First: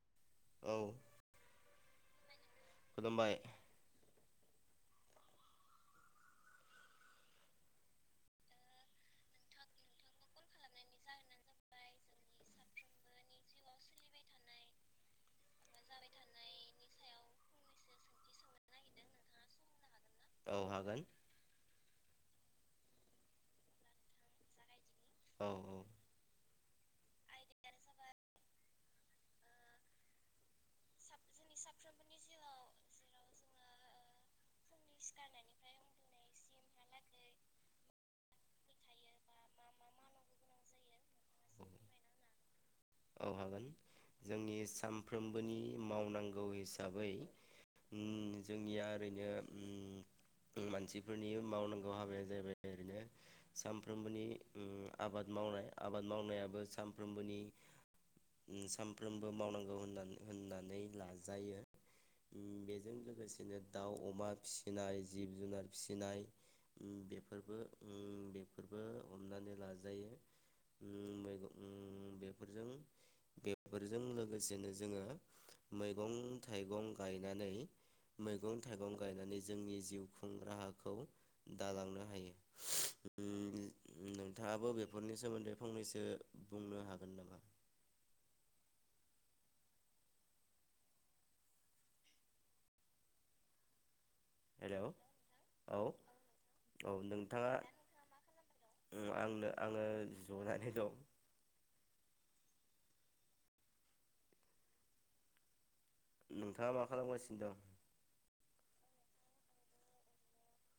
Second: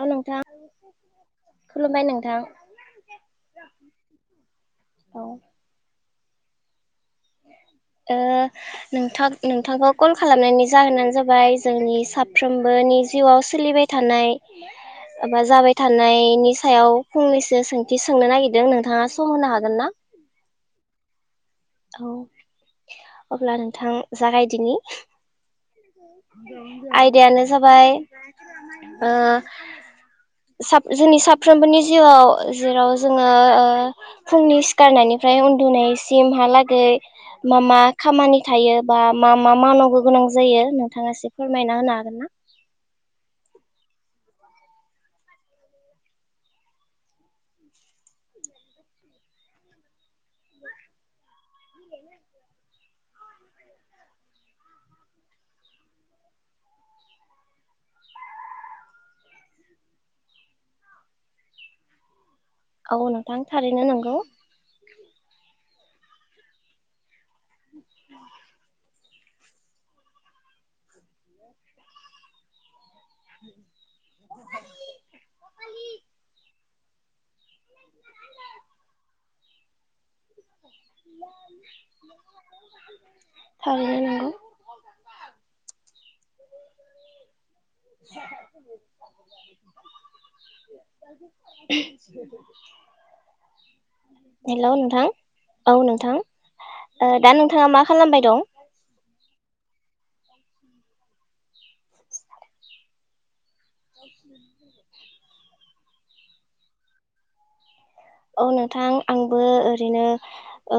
हाल' नोंथां औ खुलुमबाय नोंथां। खुलुमबाय औ। ओ नोंथां नोंथांखौ कल खालामनायनि जाहोनानो जाबाय। जोंनि साफ्रोमबोनि जिउआव सोलिबाय थानाय बा जाबाय थानायनि सायाव फंनैसो सोंथि सोंनो नागिरदों नोंथाङा सम होनो हागोन ना? औ हागोन। औ अब्ला नोंथां जागायदिनि। औ [unintelligible] आयदायानो जाबाय ओ साब जोंनि साफ्रोमबोनि जिउआव जेराव जोङो ओ फुंनि सिखारनायनिफ्राय उन्दुनाय सिम हा लाग नै मा मा खामानि थायो बा मा मा मावनांगौ गोनां जायो नोंथाङा एसे फोरमायना होनो हागोन ना? मोन जोंनि सानफ्रोमबोनि मावनांगौ हिसाबै उम जोंनिया ओरैनो ओम मानसिफोरनि मावनांगौ हाबाया जाहैबाय ओरैनो सानफ्रोमबोनि उम आबाद मावनाय आबाद मावनायाबो सानफ्रोमबोनि सानफ्रोमबो मावनांगौ [inaudible] [inaudible] फिसिनाय [inaudible] [inaudible] हमनानै औ नोंथां थारैनो नंगौ लाजायो ओम मैगं ओम बेफोरजों बेफोरजों लोगोसेनो जोङो मैगं थाइ गं गायनानै मैगं थाइगं गायनानै जोंनि जिउ खुं राहा खौ दालांनो हायो थारैनो ओम नंगौ नोंथाङाबो बेफोरनि सोमोन्दै फंनैसो [unintelligible] बुंनो हागोन नामा? [inaudible] हेल' हेलौ नोंथां औ नोंथां ओ दा नोंथाङा मा खालामबाय दं? उम आंनो आङो [unintelligible] [inaudible] नोंथाङा मा खालामगासिनो दं? औ नोंथां आंबो ओरैनो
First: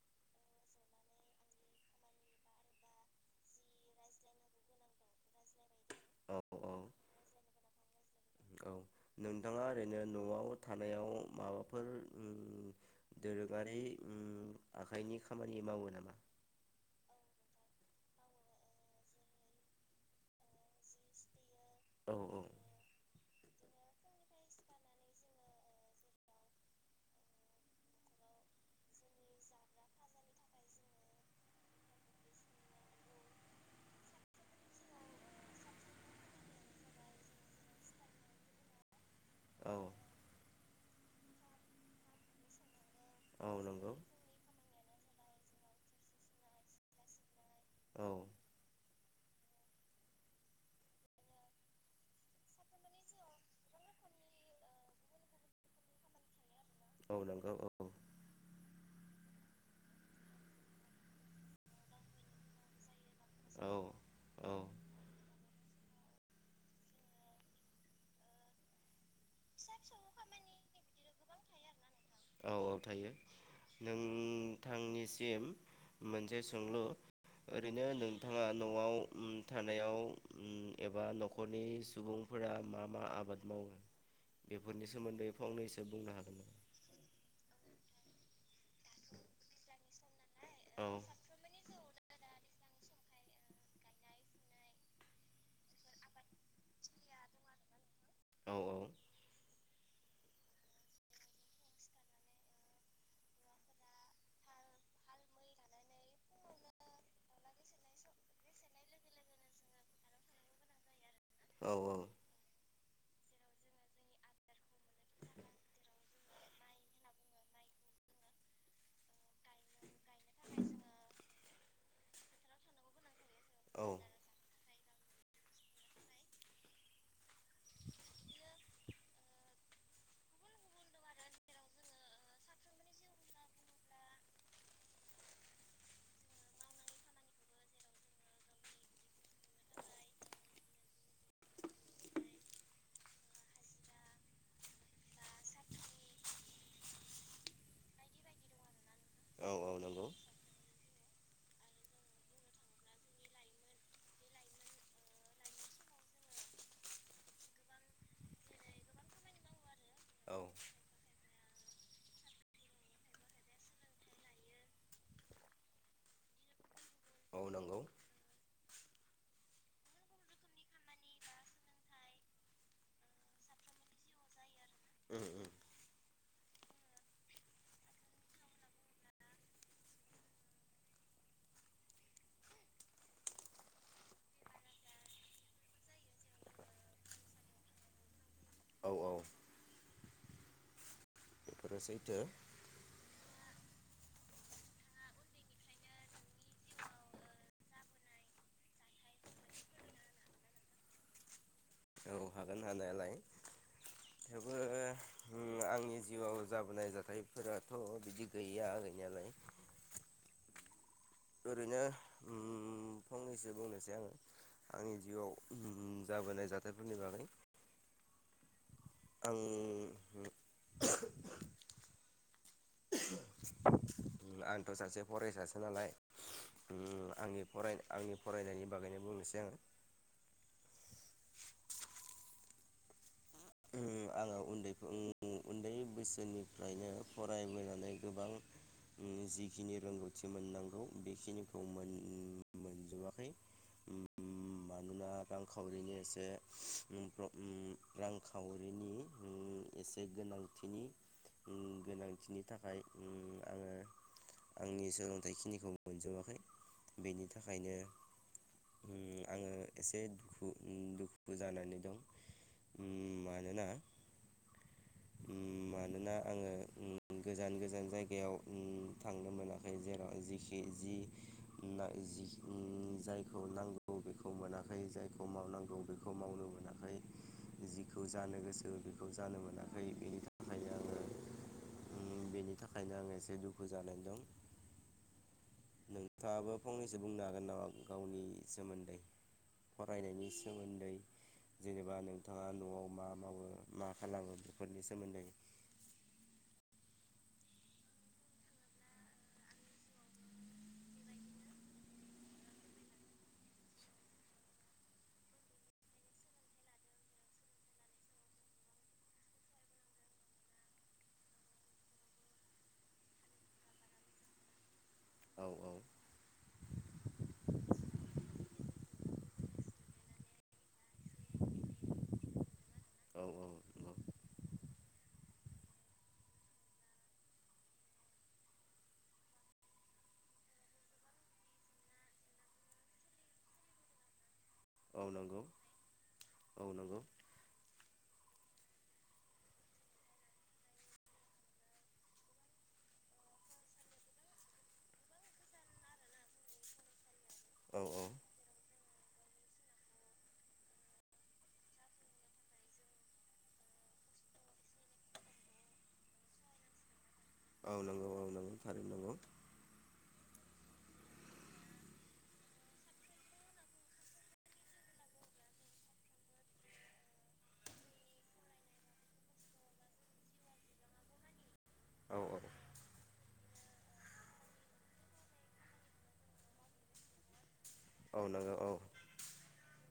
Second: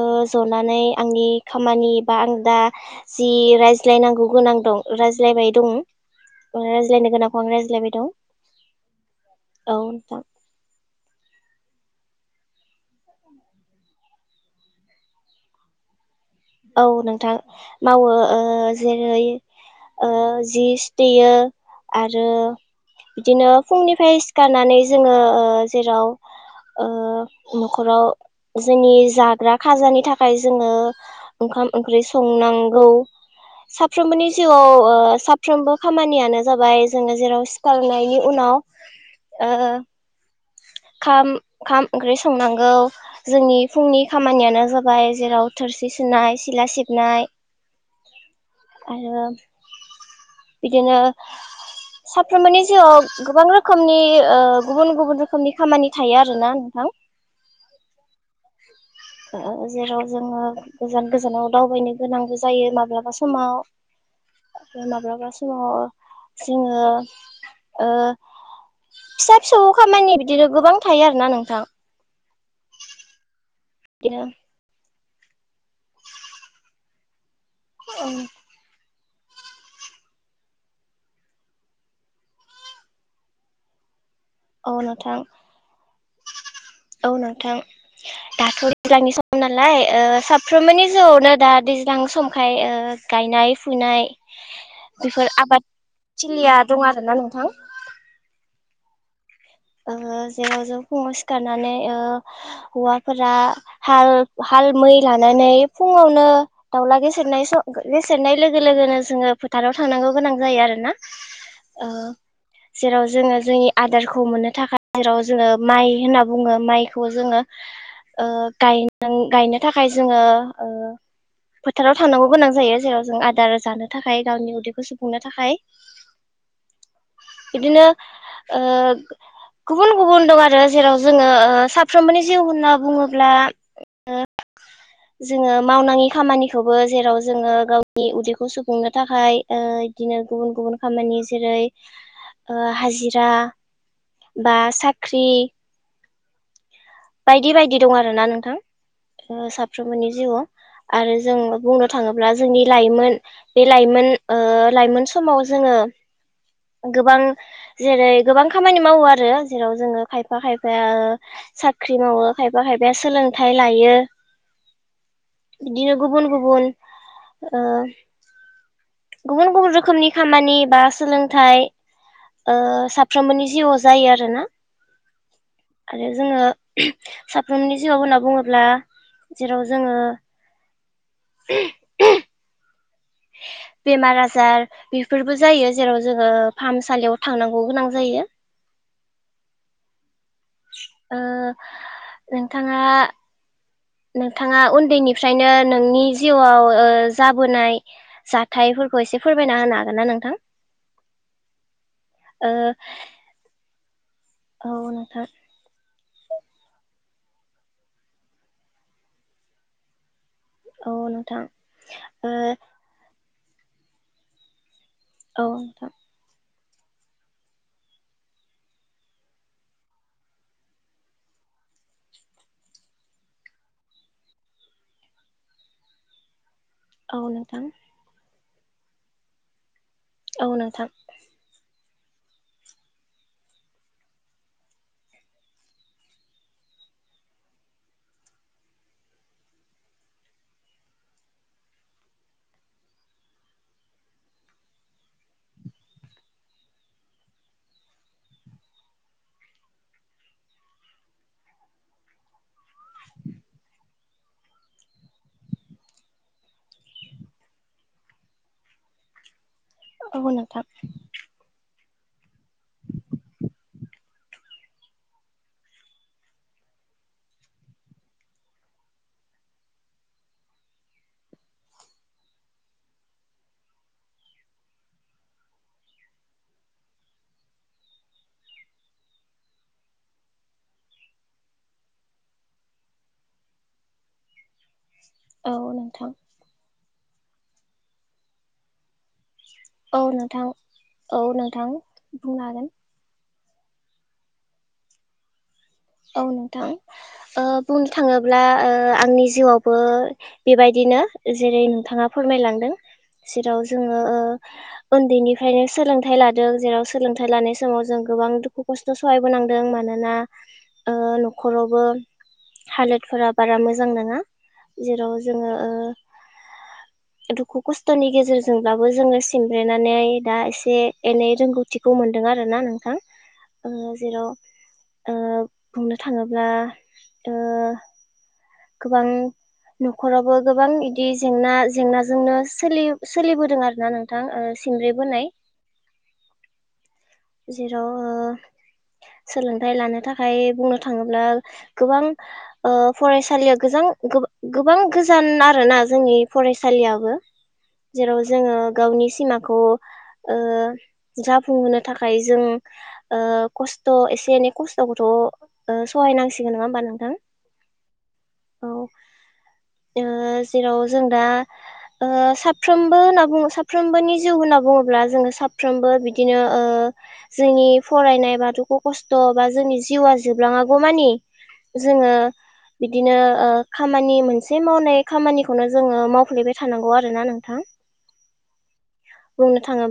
ओ जनानै आंनि खामानि बा आं दा जि रायज्लायनांगौ गोनां दं रायज्लायबाय [unintelligible] औ ओ औ रायज्लायनो गोनांखौ आं रायज लायबाय दं। औ नोंथाङा औ ओरैनो नोंथां न'आव थानायाव माबा फोर उम दोरोङारि उम आखाइनि खामानि मावो नामा? औ नोंथां मावो ओ जेरै ओ जि सुतेयो औ आरो औ बिदिनो फुंनिफाय सिखारनानै जोङो ओ जेराव ओ न'खराव जोंनि जाग्रा खाजानि थाखाय जोङो ओंखाम ओंख्रि संनांगौ साफ्रोमबोनि जिउआव ओ साफ्रोमबो खामानियानो जाबाय जोङो जेराव सिखारांनायनि उनाव ओ औ खाम खाम ओंख्रि संनांगौ औ जोंनि नंगौ फुंनि खामानियानो जाब [unintelligible] जेराव थोरसि सुनाय सिला सिबनाय औ आरो बिदिनो साफ्रोमबोनि जिउआव गोबां रोखोमनि ओ गुबुन गुबुन रोखोमनि खामानि थायो आरोना [unintelligible] औ नंगौ औ [unintelligible] जेराव जोङो गोजान गोजानाव दावबायनो गोनांबो जायो माब्लाबा स औ औ [unintelligible] [unintelligible] जोङो ओ फिसा फिसौ खामानि बिदिनो गोबां थायो आरोना नोंथां। औ औ थायो। बिदिनो नोंथांनि सि [unintelligible] मोनसे सोंलु ओरैनो नोंथाङा न'आव उम थानायाव उम एबा न'खरनि सुबुंफोरा मा मा आबाद मावो? औ बेफोरनि नोंथां सोमोन्दै फंनैसो एसे बुंनो हागोन नामा? औ नोंथां। दाथ' दैज्लांनि सम नालाय ओ सा औ फ्रोमनि जिउआवनो दा दैज्लां सम ओमफ्राय ओ गायनाय फुनाय बेफोर आबादथिलिया दं आरोना नोंथां। औ औ। ओ जेराव जों फुङाव सिखारनानै ओ हौवाफोरा हाल हाल मै लानानै फुङावनो दाउला गेसेेरनाय स' गेसेेरनाय लोगो लोगोनो जोङो फोथाराव थांनांगौ गोनां जायो आरो ना। औ औ जेराव जोङो जोंनि आदारखौ मोननो थाखाय जेराव जोङो माइ होनना बुङो माइखौ जोङो ओ गायनां गायनो थाखाय जोङो ओ फोथाराव थांनांगौ गोनां जायो। जेराव जों [unintelligible] औ जानो थाखाय गावनि उदै खौ सुफुंनो थाखाय बिदिनो ओ गुबुन गुबुन दं आरो जेराव जोङो ओ साफ्रोमबोनि जिउ होनना बुङोब्ला ओ जोङो मावनाङि खामानिखौबो जेराव जोङो गावनि उदैखौ सुफुंनो थाखाय ओ इदिनो गुबुन गुबुन खामानि जेरै ओ हाजिरा बा साख्रि बायदि बायदि दं आरो ना नोंथां। ओ औ औ नंगौ साफ्रोमबोनि जिउआव। आरो जों बुंनो थाङोब्ला जोंनि लाइमोन बे लाइमोन ओ लाइमोन समाव जोङो गोबां जेरै गोबां खामानि मावो आरो जेराव जोङो खायफा औ खायफाया सा ख्रि मावो खायफा खायफाया सोलोंथाइ लायो। बिदिनो गुबुन गुबुन औ ओ नंगौ गुबुन गुबुन रोखोमनि खामानि बा सोलोंथाइ ओ साफ्रोमबोनि जिउआव जायो आरोना। उम उम। आरो जोङो साफ्रोमनि जिउआव होनना बुङोब्ला जेराव जोङो बेमार आजार बेफोरबो जायो जेराव जोङो फाहामसालियाव थांनांगौ गोनां जायो। औ औ। [inaudible] ओ बेफोरो सैथो नोंथाङा नोंथाङा उन्दैनिफ्रायनो नोंनि जिउआव ओ जाबोनाय जाथायफोरखौ एसे फोरमायना होनो हागोन ना नोंथां? औ ओ हागोन हानायालाय थेवबो औ नोंथां उम आंनि जिउआव जाबोनाय जाथाय फोराथ' बिदि गैया गैनायालाय। औ नोंथां। ओरैनो ओ उम फंनैसो बुंनोसै आङो। आंनि ओ जिउआव उम जाबोनाय जा थायफोरनि बागै आं आंथ' सासे फरायसासो नालाय। उम औ आंनि नोंथां फराय आंनि फरायनायनि बागैनो बुंनोसै आङो। औ नोंथां। उम आङो उन्दै उन्दै बोसोरनिफ्रायनो फरायबोनानै गोबां, जिखिनि रोंगौथि मोननांगौ बेखिनिखौ मोनजोबाखै उम मानोना रांखावरिनि एसे रां खावरिनि उम एसे गोनांथिनि, गोनांथिनि थाखाय उम आङो आंनि सोलोंथाइखिनिखौ मोनजोबाखै। बेनि थाखायनो आङो एसे औ दुखु नोंथां दुखु जानानै दं। उम मानोना आङो उम गोजान गोजान जायगायाव उम थांनो मोनाखै जेराव जिखि जि उम जायखौ नांगौ बेखौ मोनाखै जायखौ मावनांगौ बेखौ मावनो मोनाखै। जिखौ जानो गोसो बेखौ जानो मोनाखै बेनि थाखायनो आङो बेनि थाखायनो आं एसे दुखु जानानै दं। औ नोंथां। जो बुंनो हागोन नामा गावनि सोमोन्दै। औ नोंथां औ फरायनायनि नोंथां सोमोन्दै औ नोंथां जेनेबा बुंनो नोंथाङा हागोन न'आव मा मावो? मा खालामो? बेफोरनि सोमोन्दै औ नोंथां ओ बुंनो थाङोब्ला ओ आंनि जिउआवबो बेबायदिनो जेरै नोंथाङा फोरमायलांदों। जेराव जोङो ओ उन्दैनिफ्रायनो सोलोंथाइ लादों जेराव सोलोंथाइ लानाय समाव जों गोबां दुखु खस्थ' सहायबोनांदों मानोना ओ न'खरावबो हालोदफोरा बारा मोजां नङा। जेराव औ जोङो औ ओ दुखु खस्थ'नि गेजेरजोंब्लाबो जोङो सिमब्रेनानै दा एसे एनै रोंगौथिखौ मोनदों आरोना नोंथां औ औ ओ नंगौ जेराव ओ बुंमनो थाङोब्ला ओ गोबां न'खरावबो गोबां इदि जेंना जेंनाजोंनो सोलि सोलिबोदों आरो ना नोंथां? सिमब्रे औ बोनाय नंगौ औ नंगौ जेराव ओ सोलोंथाइ लानो थाखाय बुंनो थाङोब्ला गोबां ओ फरायस सालिया गोजं गोब गोबां गोजान आरो ना जोंनि फरायसालियाबो औ औ जेराव जोङो गावनि सिमाखौ, ओ जाफुंहोनो थाखाय जों ओ खस्थ' एसे एनै खस्थ'खौथ' ओ सहायनांसिगोन नङा होनबा नोंथां? औ नंगौ औ नांगौ थारैनो नांगौ। ओ जेराव जों दा ओ साफ्रोमबो होन्ना बुङो साफ्रोमबोनि जिउ होन्ना बुङोब्ला जोङो साफ्रोमबो बिदिनो ओ जोंनि फरायनाय बा दुखु खस्थ' बा जोंनि जिउआ जोबलाङागौ मानि जोङो औ औ ओ ओ खामानि मोनसे मावनाय खामानिखौनो जोङो मावफ्लेबाय थानांगौ आरोना नोंथां। औ नंगौ औ।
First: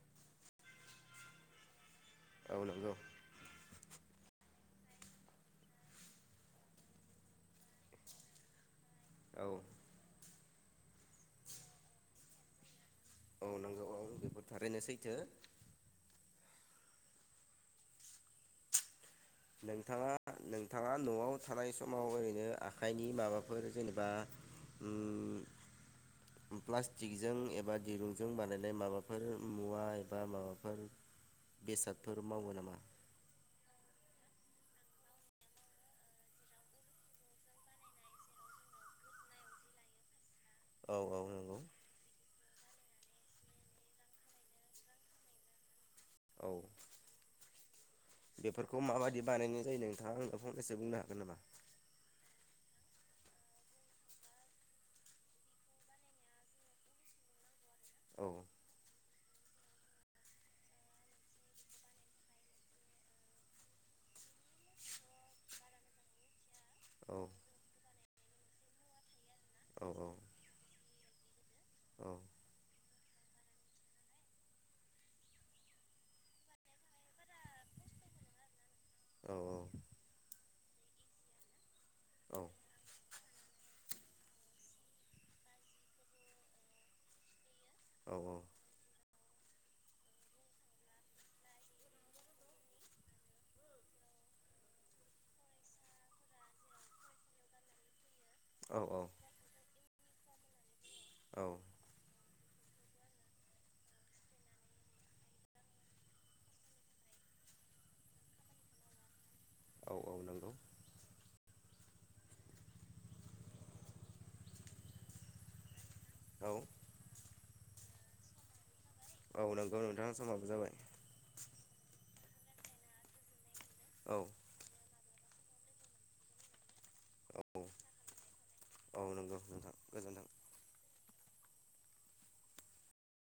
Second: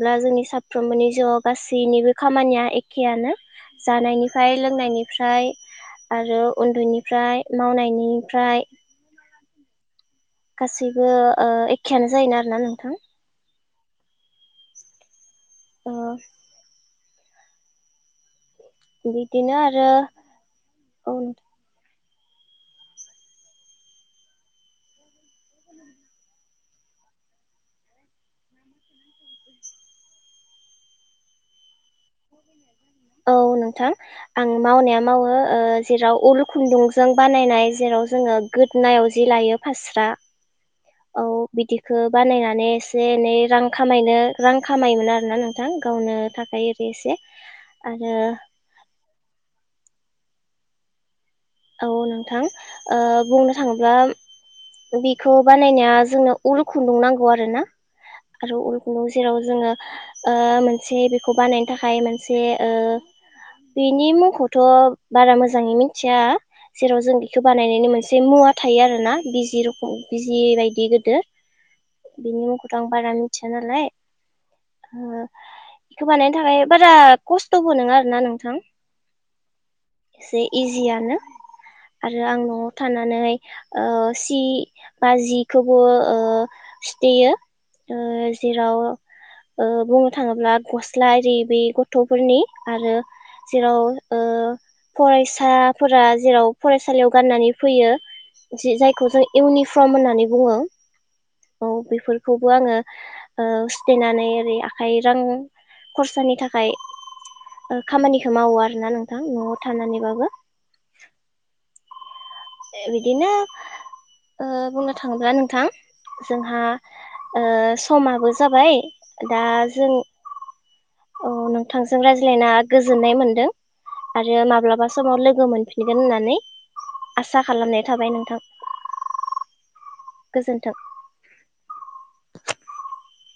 ब्ला जोंनि साफ्रोमबोनि जिउआव गासैनिबो औ खामानिया नंगौ एखेयनो जानायनिफ्राय लो [unintelligible] नायनिफ्राय आरो उन्दैनिफ्राय मावनायनिफ्राय औ। गासैबो ओ एखेयानो जायोना आरोना नोंथां? औ नंगौ औ बे थारैनो सैथो। ओ। बिदिनो आरो नोंथाङा नोंथाङा औ न'आव थानाय सम माव ओरैनो आखाइनि माबाफोर जेनेबा उम प्लास्टिकजों एबा दिरुंजों बानायनाय माबाफोर मुवा एबा माबाफोर बेसादफोर मावो नामा? औ नोंथां आं मावनाया मावो ओ जेराव उल खुन्दुंजों बानायनाय जेराव जोङो गोदनायाव जि लायो फास्रा औ बिदिखौ बानायनानै एसे एनै रां खामायनो रां खामायोमोन आरोना नोंथां गावनो औ थाखाय ओरै एसे आरो बेफोरखौ माबायदि बानायनाय जायो आंनो माखासे बुंनो हाग नामा? औ नोंथां ओ बुंनो थाङोब्ला बेखौ बानायनाया जोंनो उलु खुन्दुं नांगौ आर ना औ आरो उल खुन्दुं जेराव जोङो ओ मोनसे बेखौ बानायनो थाखाय मोनसे ओ बेनि मुंखौथ' बारा मोजाङै मिथिया जेराव जों औ बेखौ बानायनायनि मोनसे मुवा थायो आरो ना। बिजि औ रखम औ बिजि बायदि गोद औ [unintelligible] बिनि मुंखौथ आं बारा मिथिया नालाय ओ बेखौ बानायनो थाखाय बारा खस्थ'बो नङा आरोना नोंथां। औ औ। से इजियानो आरो आं औ न'आव थानानै ओ सि बा जिखौबो ओ सुथेयो। ओ औ जेराव ओ बुंनो थाङोब्ला गस्ला इरि बे गथ'फोरनि आरो जेराव ओ फरायसाफोरा जेराव फरायसालियाव गाननानै फैयो। जे औ जायखौ जों इउनि फम होननानै बुङो। औ बेफोरखौ आङो ओ सुथेनानै ओरै आखाइ रां खरसानि थाखाय खामानिखौ मावो आरोना नोंथां न'आव औ औ थानानैबाबो। नंगौ बिदिनो ओ बुंनो थाङोब्ला नोंथां औ जोंहा ओं समाबो जाबाय। दा औ नोंगौ जों नोंथां समाबो जाबाय। औ नोंथांजों रायज्लायना गोजोननाय मोन्दों। औ आरो माब्ला समाव लोगो मोनफिनगोन होननानै औ आसा खालामनाय थाबाय नोंथां। [unintelligible] गोजोन्थों।